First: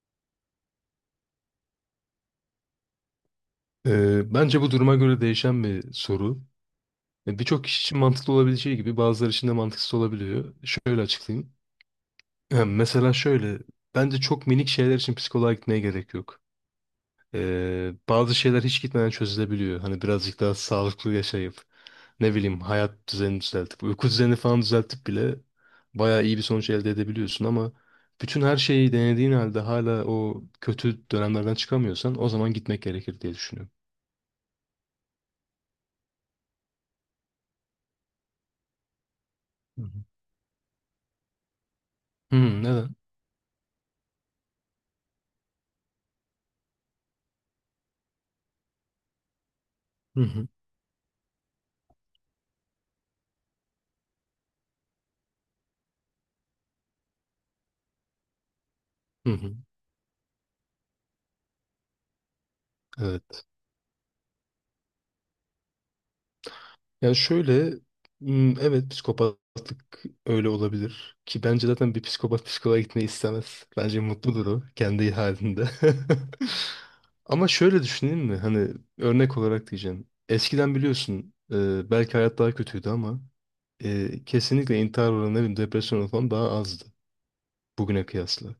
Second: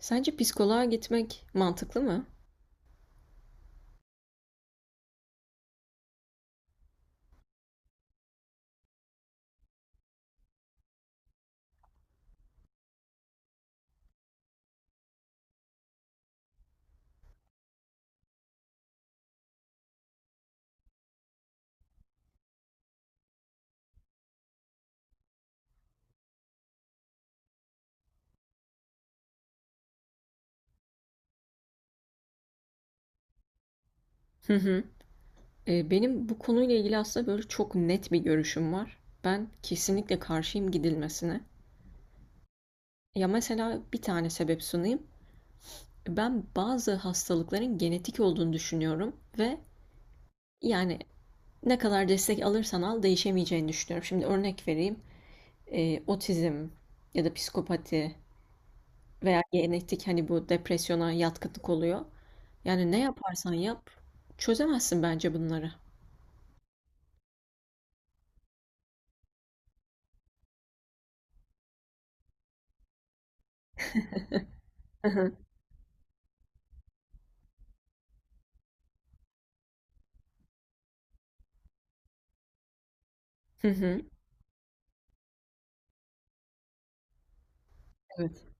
Sence psikoloğa gitmek mantıklı mı? Bence bu duruma göre değişen bir soru. Birçok kişi için mantıklı olabileceği gibi bazıları için de mantıksız olabiliyor. Şöyle açıklayayım. Mesela şöyle, bence çok minik şeyler için psikoloğa gitmeye gerek yok. Bazı şeyler hiç gitmeden çözülebiliyor. Hani birazcık daha sağlıklı yaşayıp, ne bileyim hayat düzenini düzeltip, uyku düzenini falan düzeltip bile bayağı iyi bir sonuç elde edebiliyorsun ama bütün her şeyi denediğin halde hala o kötü dönemlerden çıkamıyorsan o zaman gitmek gerekir diye düşünüyorum. Hı hı. Benim bu konuyla ilgili aslında böyle çok net bir görüşüm var. Ben Hı hı. kesinlikle karşıyım gidilmesine. Hmm, neden? Ya mesela bir tane sebep sunayım. Ben bazı hastalıkların genetik olduğunu düşünüyorum ve Hı hı. yani ne kadar destek alırsan al değişemeyeceğini düşünüyorum. Şimdi örnek vereyim. Otizm ya da psikopati Hı veya hı, genetik hani bu depresyona yatkınlık oluyor. Yani ne evet. yaparsan yap çözemezsin bence bunları. Yani şöyle, evet psikopatlık öyle olabilir ki bence zaten bir psikopat psikoloğa gitmeyi istemez. Bence mutludur o Hı kendi hı. halinde. Ama şöyle düşüneyim mi? Hani örnek olarak diyeceğim. Eskiden biliyorsun belki hayat daha kötüydü ama Hı hı. Kesinlikle intihar oranı ne bileyim, depresyon oranı falan daha azdı bugüne Evet. kıyasla.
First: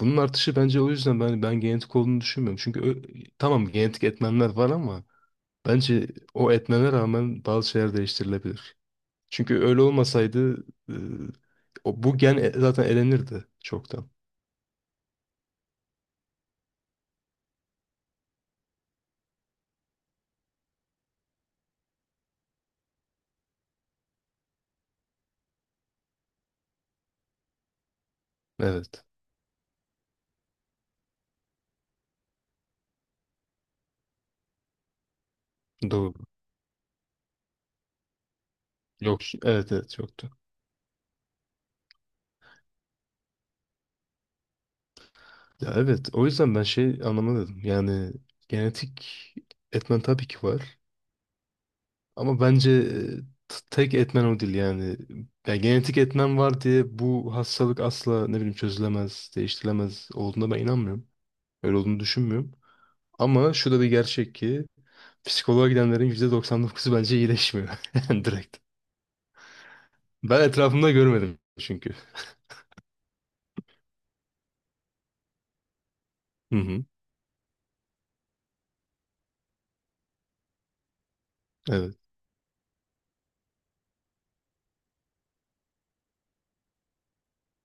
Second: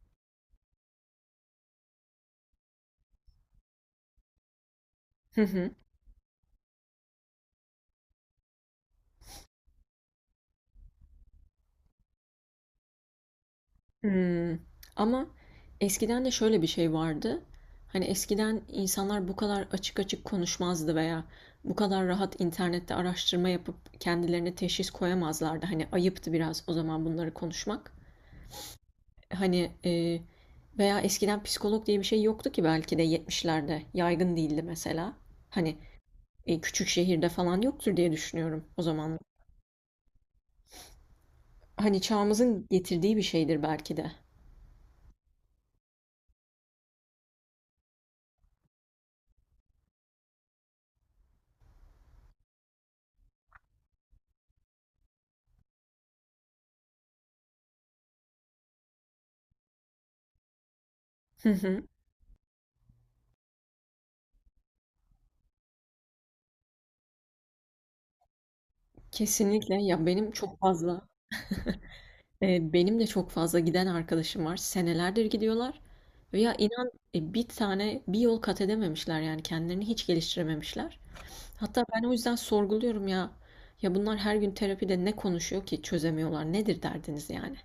Bunun artışı bence o yüzden ben genetik olduğunu düşünmüyorum. Tamam genetik etmenler var ama Hı hı. bence o etmene rağmen bazı şeyler değiştirilebilir. Çünkü öyle olmasaydı e, bu gen zaten elenirdi çoktan. Hımm. Ama eskiden de şöyle bir şey vardı. Hani eskiden insanlar bu kadar açık açık konuşmazdı veya bu kadar rahat internette araştırma yapıp kendilerine teşhis koyamazlardı. Hani ayıptı biraz o zaman bunları konuşmak. Evet. Hani veya eskiden psikolog diye bir şey yoktu ki belki de 70'lerde yaygın değildi mesela. Hani Doğru. Küçük şehirde falan yoktur diye düşünüyorum o zaman. Yok. Evet evet yoktu. Hani çağımızın getirdiği bir şeydir belki de. Ya evet o yüzden ben şey anlamadım. Yani genetik etmen tabii ki var. Ama bence tek etmen o değil yani. Ya genetik etmen var diye bu hastalık asla ne bileyim çözülemez, değiştirilemez olduğuna ben inanmıyorum. Hı Öyle hı. olduğunu düşünmüyorum. Ama şu da bir gerçek ki psikoloğa gidenlerin %99'u bence iyileşmiyor. Yani direkt. Kesinlikle. Ya, benim Ben çok etrafımda fazla, görmedim çünkü. Benim de çok fazla giden arkadaşım var. Senelerdir gidiyorlar ve ya Hı hı, inan, bir tane bir yol kat edememişler yani kendilerini hiç geliştirememişler. Hatta evet. ben o yüzden sorguluyorum ya. Ya bunlar her gün terapide ne konuşuyor ki çözemiyorlar? Nedir derdiniz yani?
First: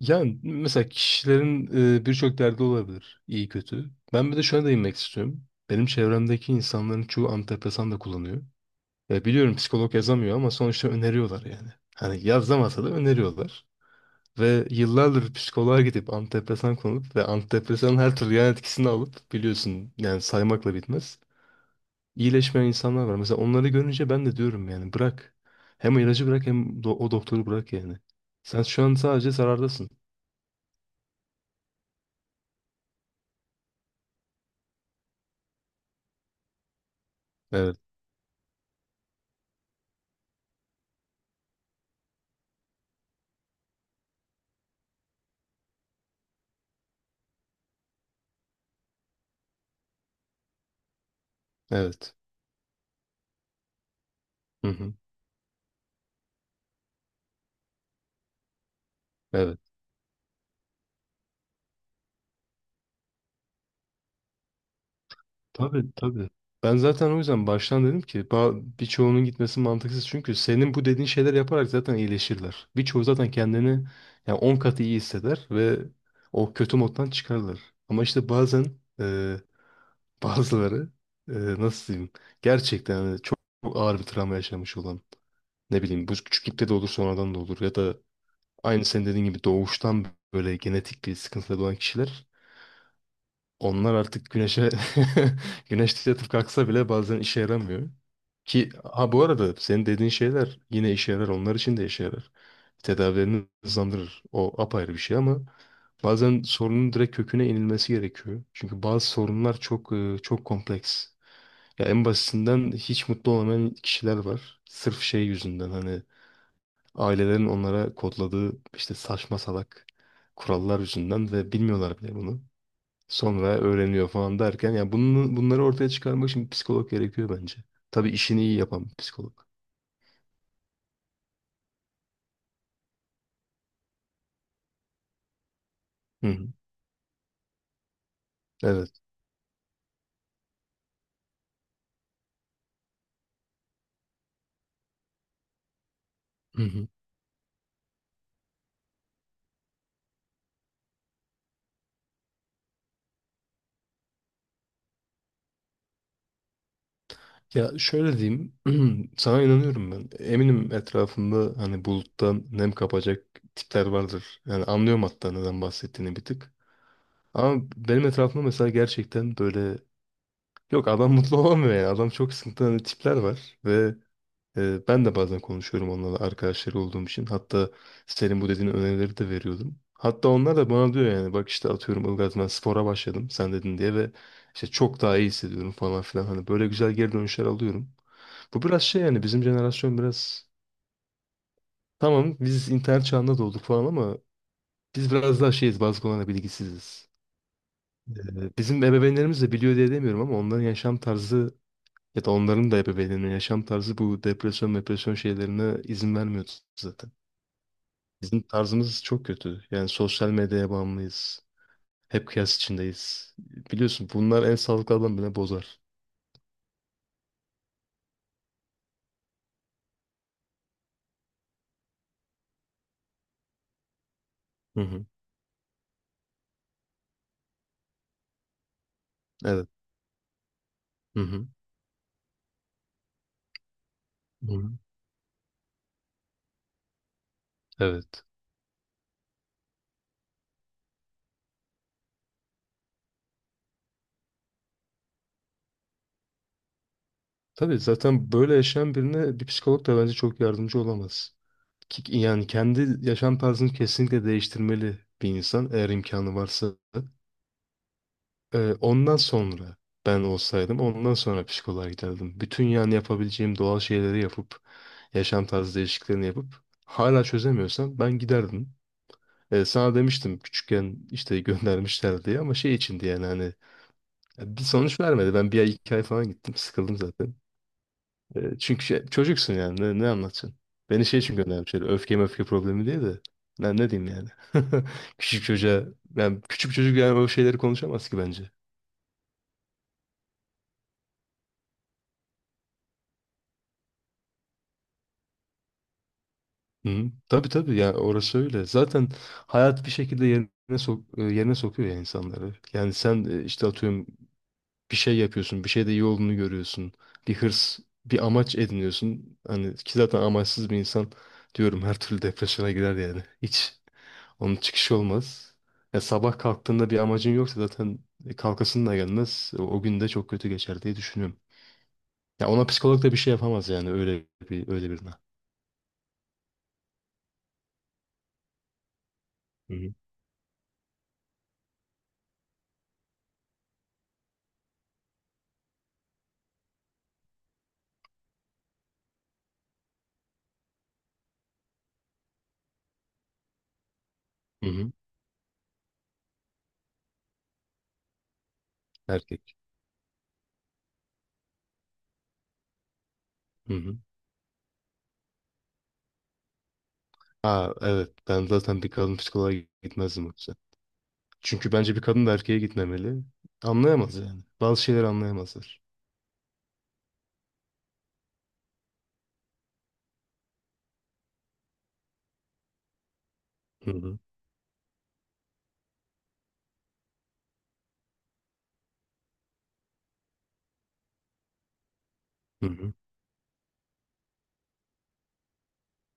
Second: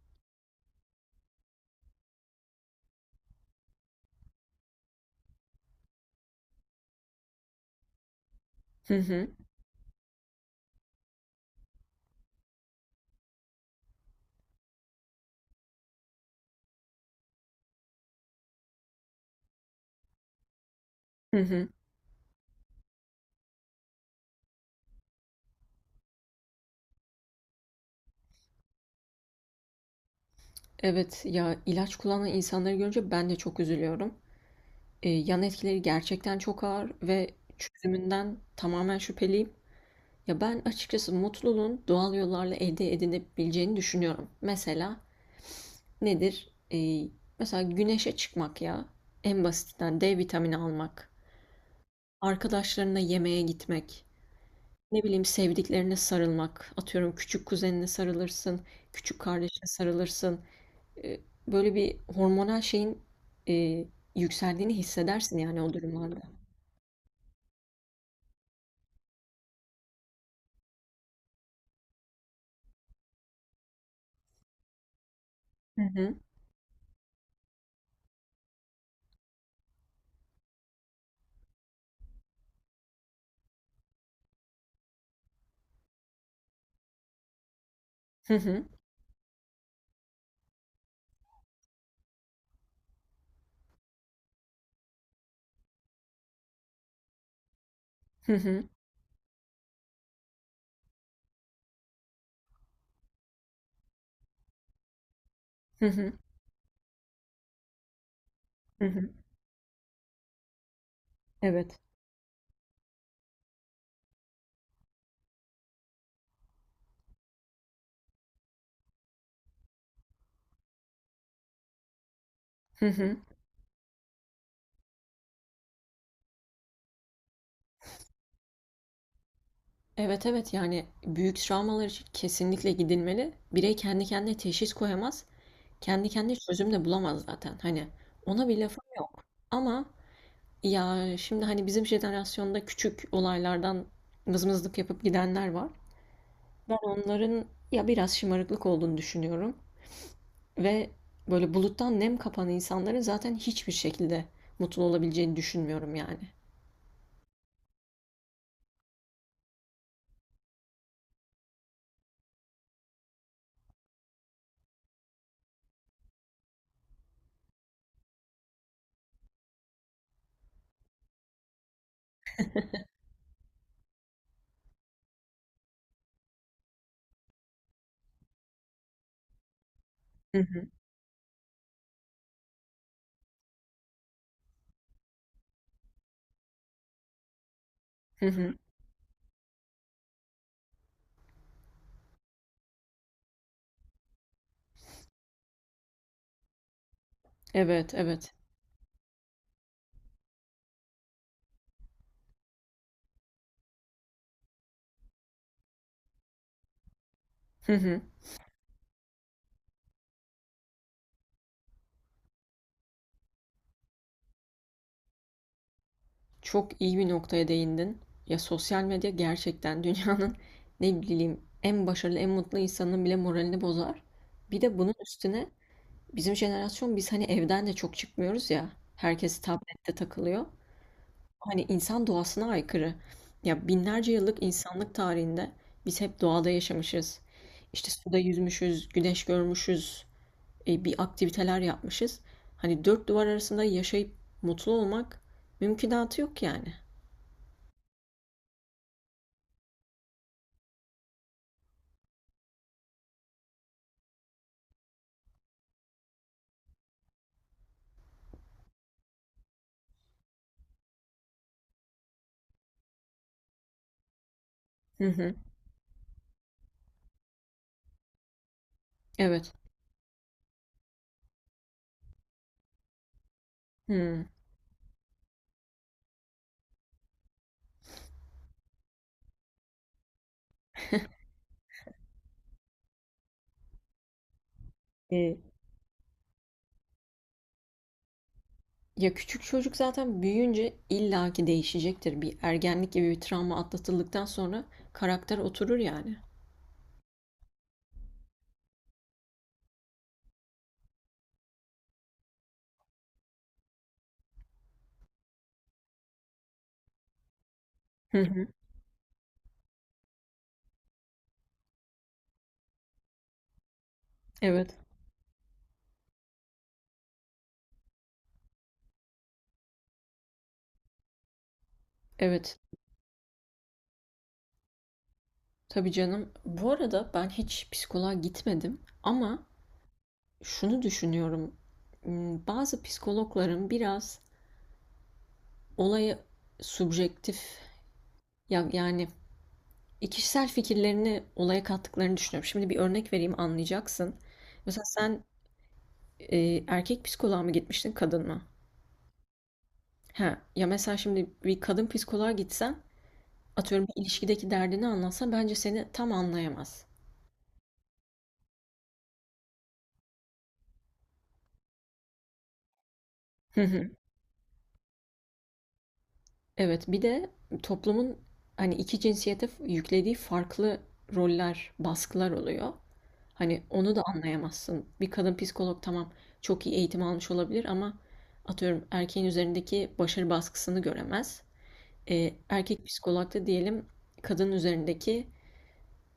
Yani mesela kişilerin birçok derdi olabilir. İyi kötü. Ben bir de şuna değinmek istiyorum. Benim çevremdeki insanların çoğu antidepresan da kullanıyor. Hı Ve hı. biliyorum psikolog yazamıyor ama sonuçta öneriyorlar yani. Hani yazamasa da öneriyorlar. Ve yıllardır psikoloğa gidip antidepresan kullanıp ve antidepresanın her türlü yan etkisini alıp biliyorsun yani saymakla bitmez. Hı hı. İyileşmeyen insanlar var. Mesela onları görünce ben de diyorum yani bırak. Hem ilacı bırak hem o doktoru bırak yani. Sen şu an sadece zarardasın. Evet, ya ilaç kullanan insanları görünce ben de çok üzülüyorum. Yan etkileri gerçekten çok ağır ve Evet, çözümünden tamamen şüpheliyim. Ya ben açıkçası mutluluğun doğal yollarla elde edilebileceğini düşünüyorum. Mesela nedir? Mesela güneşe çıkmak ya. En basitinden D vitamini almak. evet. Arkadaşlarına yemeğe gitmek. Hı hı, Ne bileyim sevdiklerine sarılmak. Atıyorum küçük kuzenine sarılırsın. Küçük evet. kardeşine sarılırsın. Ee, Böyle bir hormonal şeyin e, yükseldiğini hissedersin yani o Tabii, durumlarda. tabii. Ben zaten o yüzden baştan dedim ki birçoğunun gitmesi mantıksız. Çünkü senin bu dediğin şeyler yaparak zaten iyileşirler. Birçoğu zaten kendini yani 10 katı iyi hisseder ve Hı hı. o kötü moddan çıkarlar. Ama işte bazen e, bazıları nasıl diyeyim gerçekten hani çok ağır bir travma yaşamış olan ne bileyim bu küçüklükte de olur sonradan da olur ya da Hı hı. aynı senin dediğin gibi doğuştan böyle genetik bir sıkıntıda doğan kişiler onlar artık güneşte yatıp kalksa bile bazen işe yaramıyor. Hı hı. Ki ha bu arada senin dediğin şeyler yine işe yarar onlar için de işe yarar. Tedavilerini hızlandırır. O apayrı bir şey ama Hı hı. bazen sorunun direkt köküne inilmesi gerekiyor. Çünkü Hı bazı hı. sorunlar çok çok kompleks. Evet. Ya en basitinden hiç mutlu olamayan kişiler var. Sırf şey yüzünden hani ailelerin onlara kodladığı işte saçma salak kurallar yüzünden ve bilmiyorlar bile bunu. Sonra öğreniyor falan derken ya bunları ortaya çıkarmak için bir psikolog gerekiyor bence. Tabii işini iyi yapan bir psikolog. Evet, evet, yani büyük travmalar için kesinlikle gidilmeli. Birey kendi kendine teşhis koyamaz. Kendi Hı kendine hı. çözüm de bulamaz zaten. Hani ona bir lafım Evet. yok. Ama ya şimdi hani bizim jenerasyonda küçük olaylardan mızmızlık yapıp gidenler var. Hı Ben hı. onların ya biraz şımarıklık olduğunu düşünüyorum. Ve böyle buluttan nem kapan insanların zaten hiçbir şekilde mutlu olabileceğini düşünmüyorum yani. Ya şöyle diyeyim, sana inanıyorum ben. Eminim etrafında hani buluttan nem kapacak tipler vardır. Yani anlıyorum hatta neden bahsettiğini bir tık. Ama benim etrafımda mesela gerçekten böyle yok adam mutlu olamıyor yani. Adam çok sıkıntılı hani tipler var ve ben de bazen konuşuyorum onlarla arkadaşları olduğum için. Hatta senin bu dediğin önerileri de veriyordum. Hatta Hı onlar hı, da bana diyor yani bak işte atıyorum Ilgaz ben spora başladım sen dedin diye ve işte çok daha iyi hissediyorum falan filan. Hani böyle güzel geri dönüşler alıyorum. hı hı. Bu biraz şey yani bizim jenerasyon biraz tamam biz internet çağında doğduk falan ama biz biraz daha şeyiz bazı konularda bilgisiziz. Evet, evet. Bizim ebeveynlerimiz de biliyor diye demiyorum ama onların yaşam tarzı ya da onların da ebeveynlerinin yaşam tarzı bu depresyon şeylerine izin vermiyor zaten. Hı hı. Bizim tarzımız çok kötü. Yani sosyal medyaya bağımlıyız. Hep kıyas içindeyiz. Biliyorsun bunlar en sağlıklı adamı bile bozar. Çok iyi bir noktaya değindin. Ya sosyal medya gerçekten dünyanın ne bileyim en başarılı, en mutlu insanının bile moralini bozar. Bir de Hı bunun hı. üstüne bizim jenerasyon biz hani evden de çok çıkmıyoruz ya. Herkes Evet. tablette takılıyor. Hı hı. Hani insan doğasına aykırı. Ya binlerce yıllık Hı hı. insanlık tarihinde biz hep doğada yaşamışız. İşte suda Evet. yüzmüşüz, güneş görmüşüz, bir aktiviteler yapmışız. Hani dört duvar arasında yaşayıp mutlu olmak mümkünatı yok yani. Tabii zaten böyle yaşayan birine bir psikolog da bence çok yardımcı olamaz. Yani kendi yaşam tarzını kesinlikle değiştirmeli bir insan eğer imkanı varsa. Ondan sonra ben olsaydım ondan sonra psikoloğa giderdim. Bütün yani yapabileceğim doğal şeyleri yapıp Hı hı. yaşam tarzı değişikliklerini yapıp hala çözemiyorsam ben giderdim. Evet. Sana demiştim küçükken işte göndermişler diye ama şey içindi yani hani Hmm. ya bir sonuç vermedi. Ben bir ay iki ay falan gittim sıkıldım zaten. Çünkü çocuksun yani ne anlatacaksın? Beni şey için göndermişler öfke problemi diye de ne diyeyim yani. E, Küçük çocuğa yani küçük çocuk yani o şeyleri konuşamaz ki bence. Ya küçük çocuk zaten büyüyünce illaki değişecektir. Bir ergenlik gibi bir travma atlatıldıktan sonra karakter oturur yani. Hı. Tabii tabii ya orası öyle. Zaten hayat bir şekilde yerine sokuyor ya insanları. Yani sen işte atıyorum bir şey yapıyorsun, bir şeyde iyi olduğunu görüyorsun. Bir hırs, Hı bir hı. amaç ediniyorsun. Hani ki zaten amaçsız bir insan diyorum her türlü depresyona girer yani. Hiç onun Evet. çıkışı olmaz. Ya sabah kalktığında bir amacın yoksa zaten kalkasın da gelmez. O gün de çok kötü geçer diye düşünüyorum. Ya Evet. ona psikolog da bir şey yapamaz yani öyle birine. Tabii canım. Bu arada ben hiç psikoloğa gitmedim ama Hı hı. şunu düşünüyorum. Hmm, bazı psikologların biraz olaya subjektif ya yani kişisel fikirlerini olaya kattıklarını düşünüyorum. Şimdi bir örnek vereyim anlayacaksın. Hı Mesela hı. sen erkek psikoloğa mı gitmiştin, kadın mı? Erkek. Ha, ya mesela şimdi bir kadın psikoloğa gitsen, Hı atıyorum hı. bir ilişkideki derdini anlatsa bence seni tam anlayamaz. Ha evet ben zaten bir kadın psikoloğa gitmezdim yoksa. Çünkü bence bir kadın da erkeğe gitmemeli. Hı hı. Anlayamaz yani. Bazı şeyleri anlayamazlar. Evet, bir de toplumun hani iki cinsiyete yüklediği farklı roller, baskılar oluyor. Hani Hı onu da hı. anlayamazsın. Bir kadın psikolog tamam çok iyi eğitim almış olabilir ama atıyorum erkeğin üzerindeki başarı baskısını göremez. Hı Erkek hı. psikolog da diyelim kadının üzerindeki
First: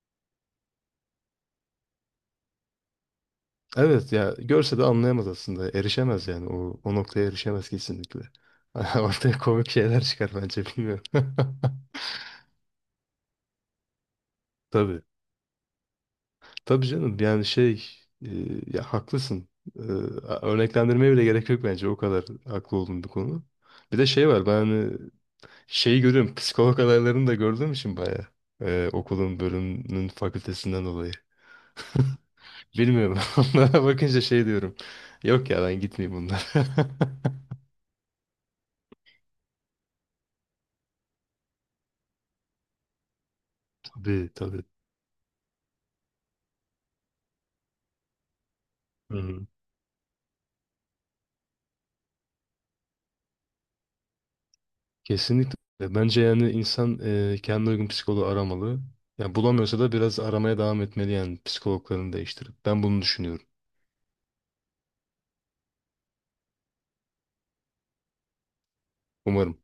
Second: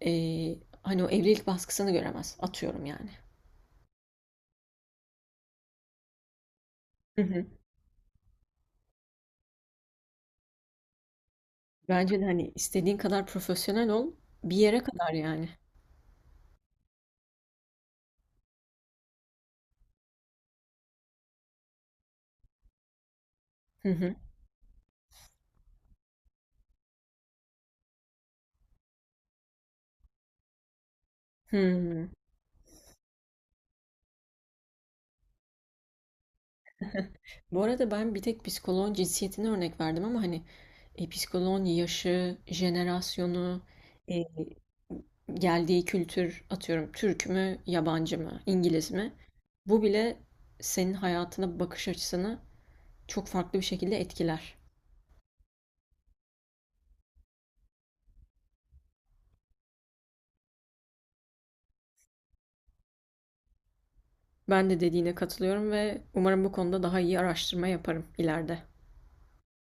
O evlilik baskısını göremez. Atıyorum yani. Evet ya görse de anlayamaz aslında. Erişemez yani. O Hı noktaya hı. erişemez kesinlikle. Ortaya komik şeyler çıkar bence bilmiyorum. Bence de, hani, istediğin kadar profesyonel ol, bir yere Tabii. kadar yani. Tabii canım yani e, ya haklısın. E, Örneklendirmeye bile gerek yok bence. O kadar haklı olduğum bir konu. Hı Bir de hı. şey var şeyi görüyorum. Psikolog adaylarını da gördüğüm için bayağı. Okulun bölümünün fakültesinden dolayı. Hımm. Bilmiyorum. Onlara bakınca şey diyorum. Yok ya ben gitmeyeyim bunlara. Bu arada ben bir tek psikoloğun cinsiyetini örnek verdim ama, hani, psikoloğun yaşı, jenerasyonu, eee, Tabii tabii. geldiği kültür, atıyorum Türk mü, yabancı mı, İngiliz mi? Hı-hı. Bu bile senin hayatına bakış açısını çok farklı bir şekilde etkiler. Kesinlikle. Bence yani insan kendine uygun psikoloğu aramalı. Yani bulamıyorsa da biraz aramaya devam etmeli yani psikologlarını değiştirip. Ben bunu düşünüyorum. Ben de dediğine katılıyorum ve umarım bu konuda daha iyi araştırma yaparım ileride. Umarım.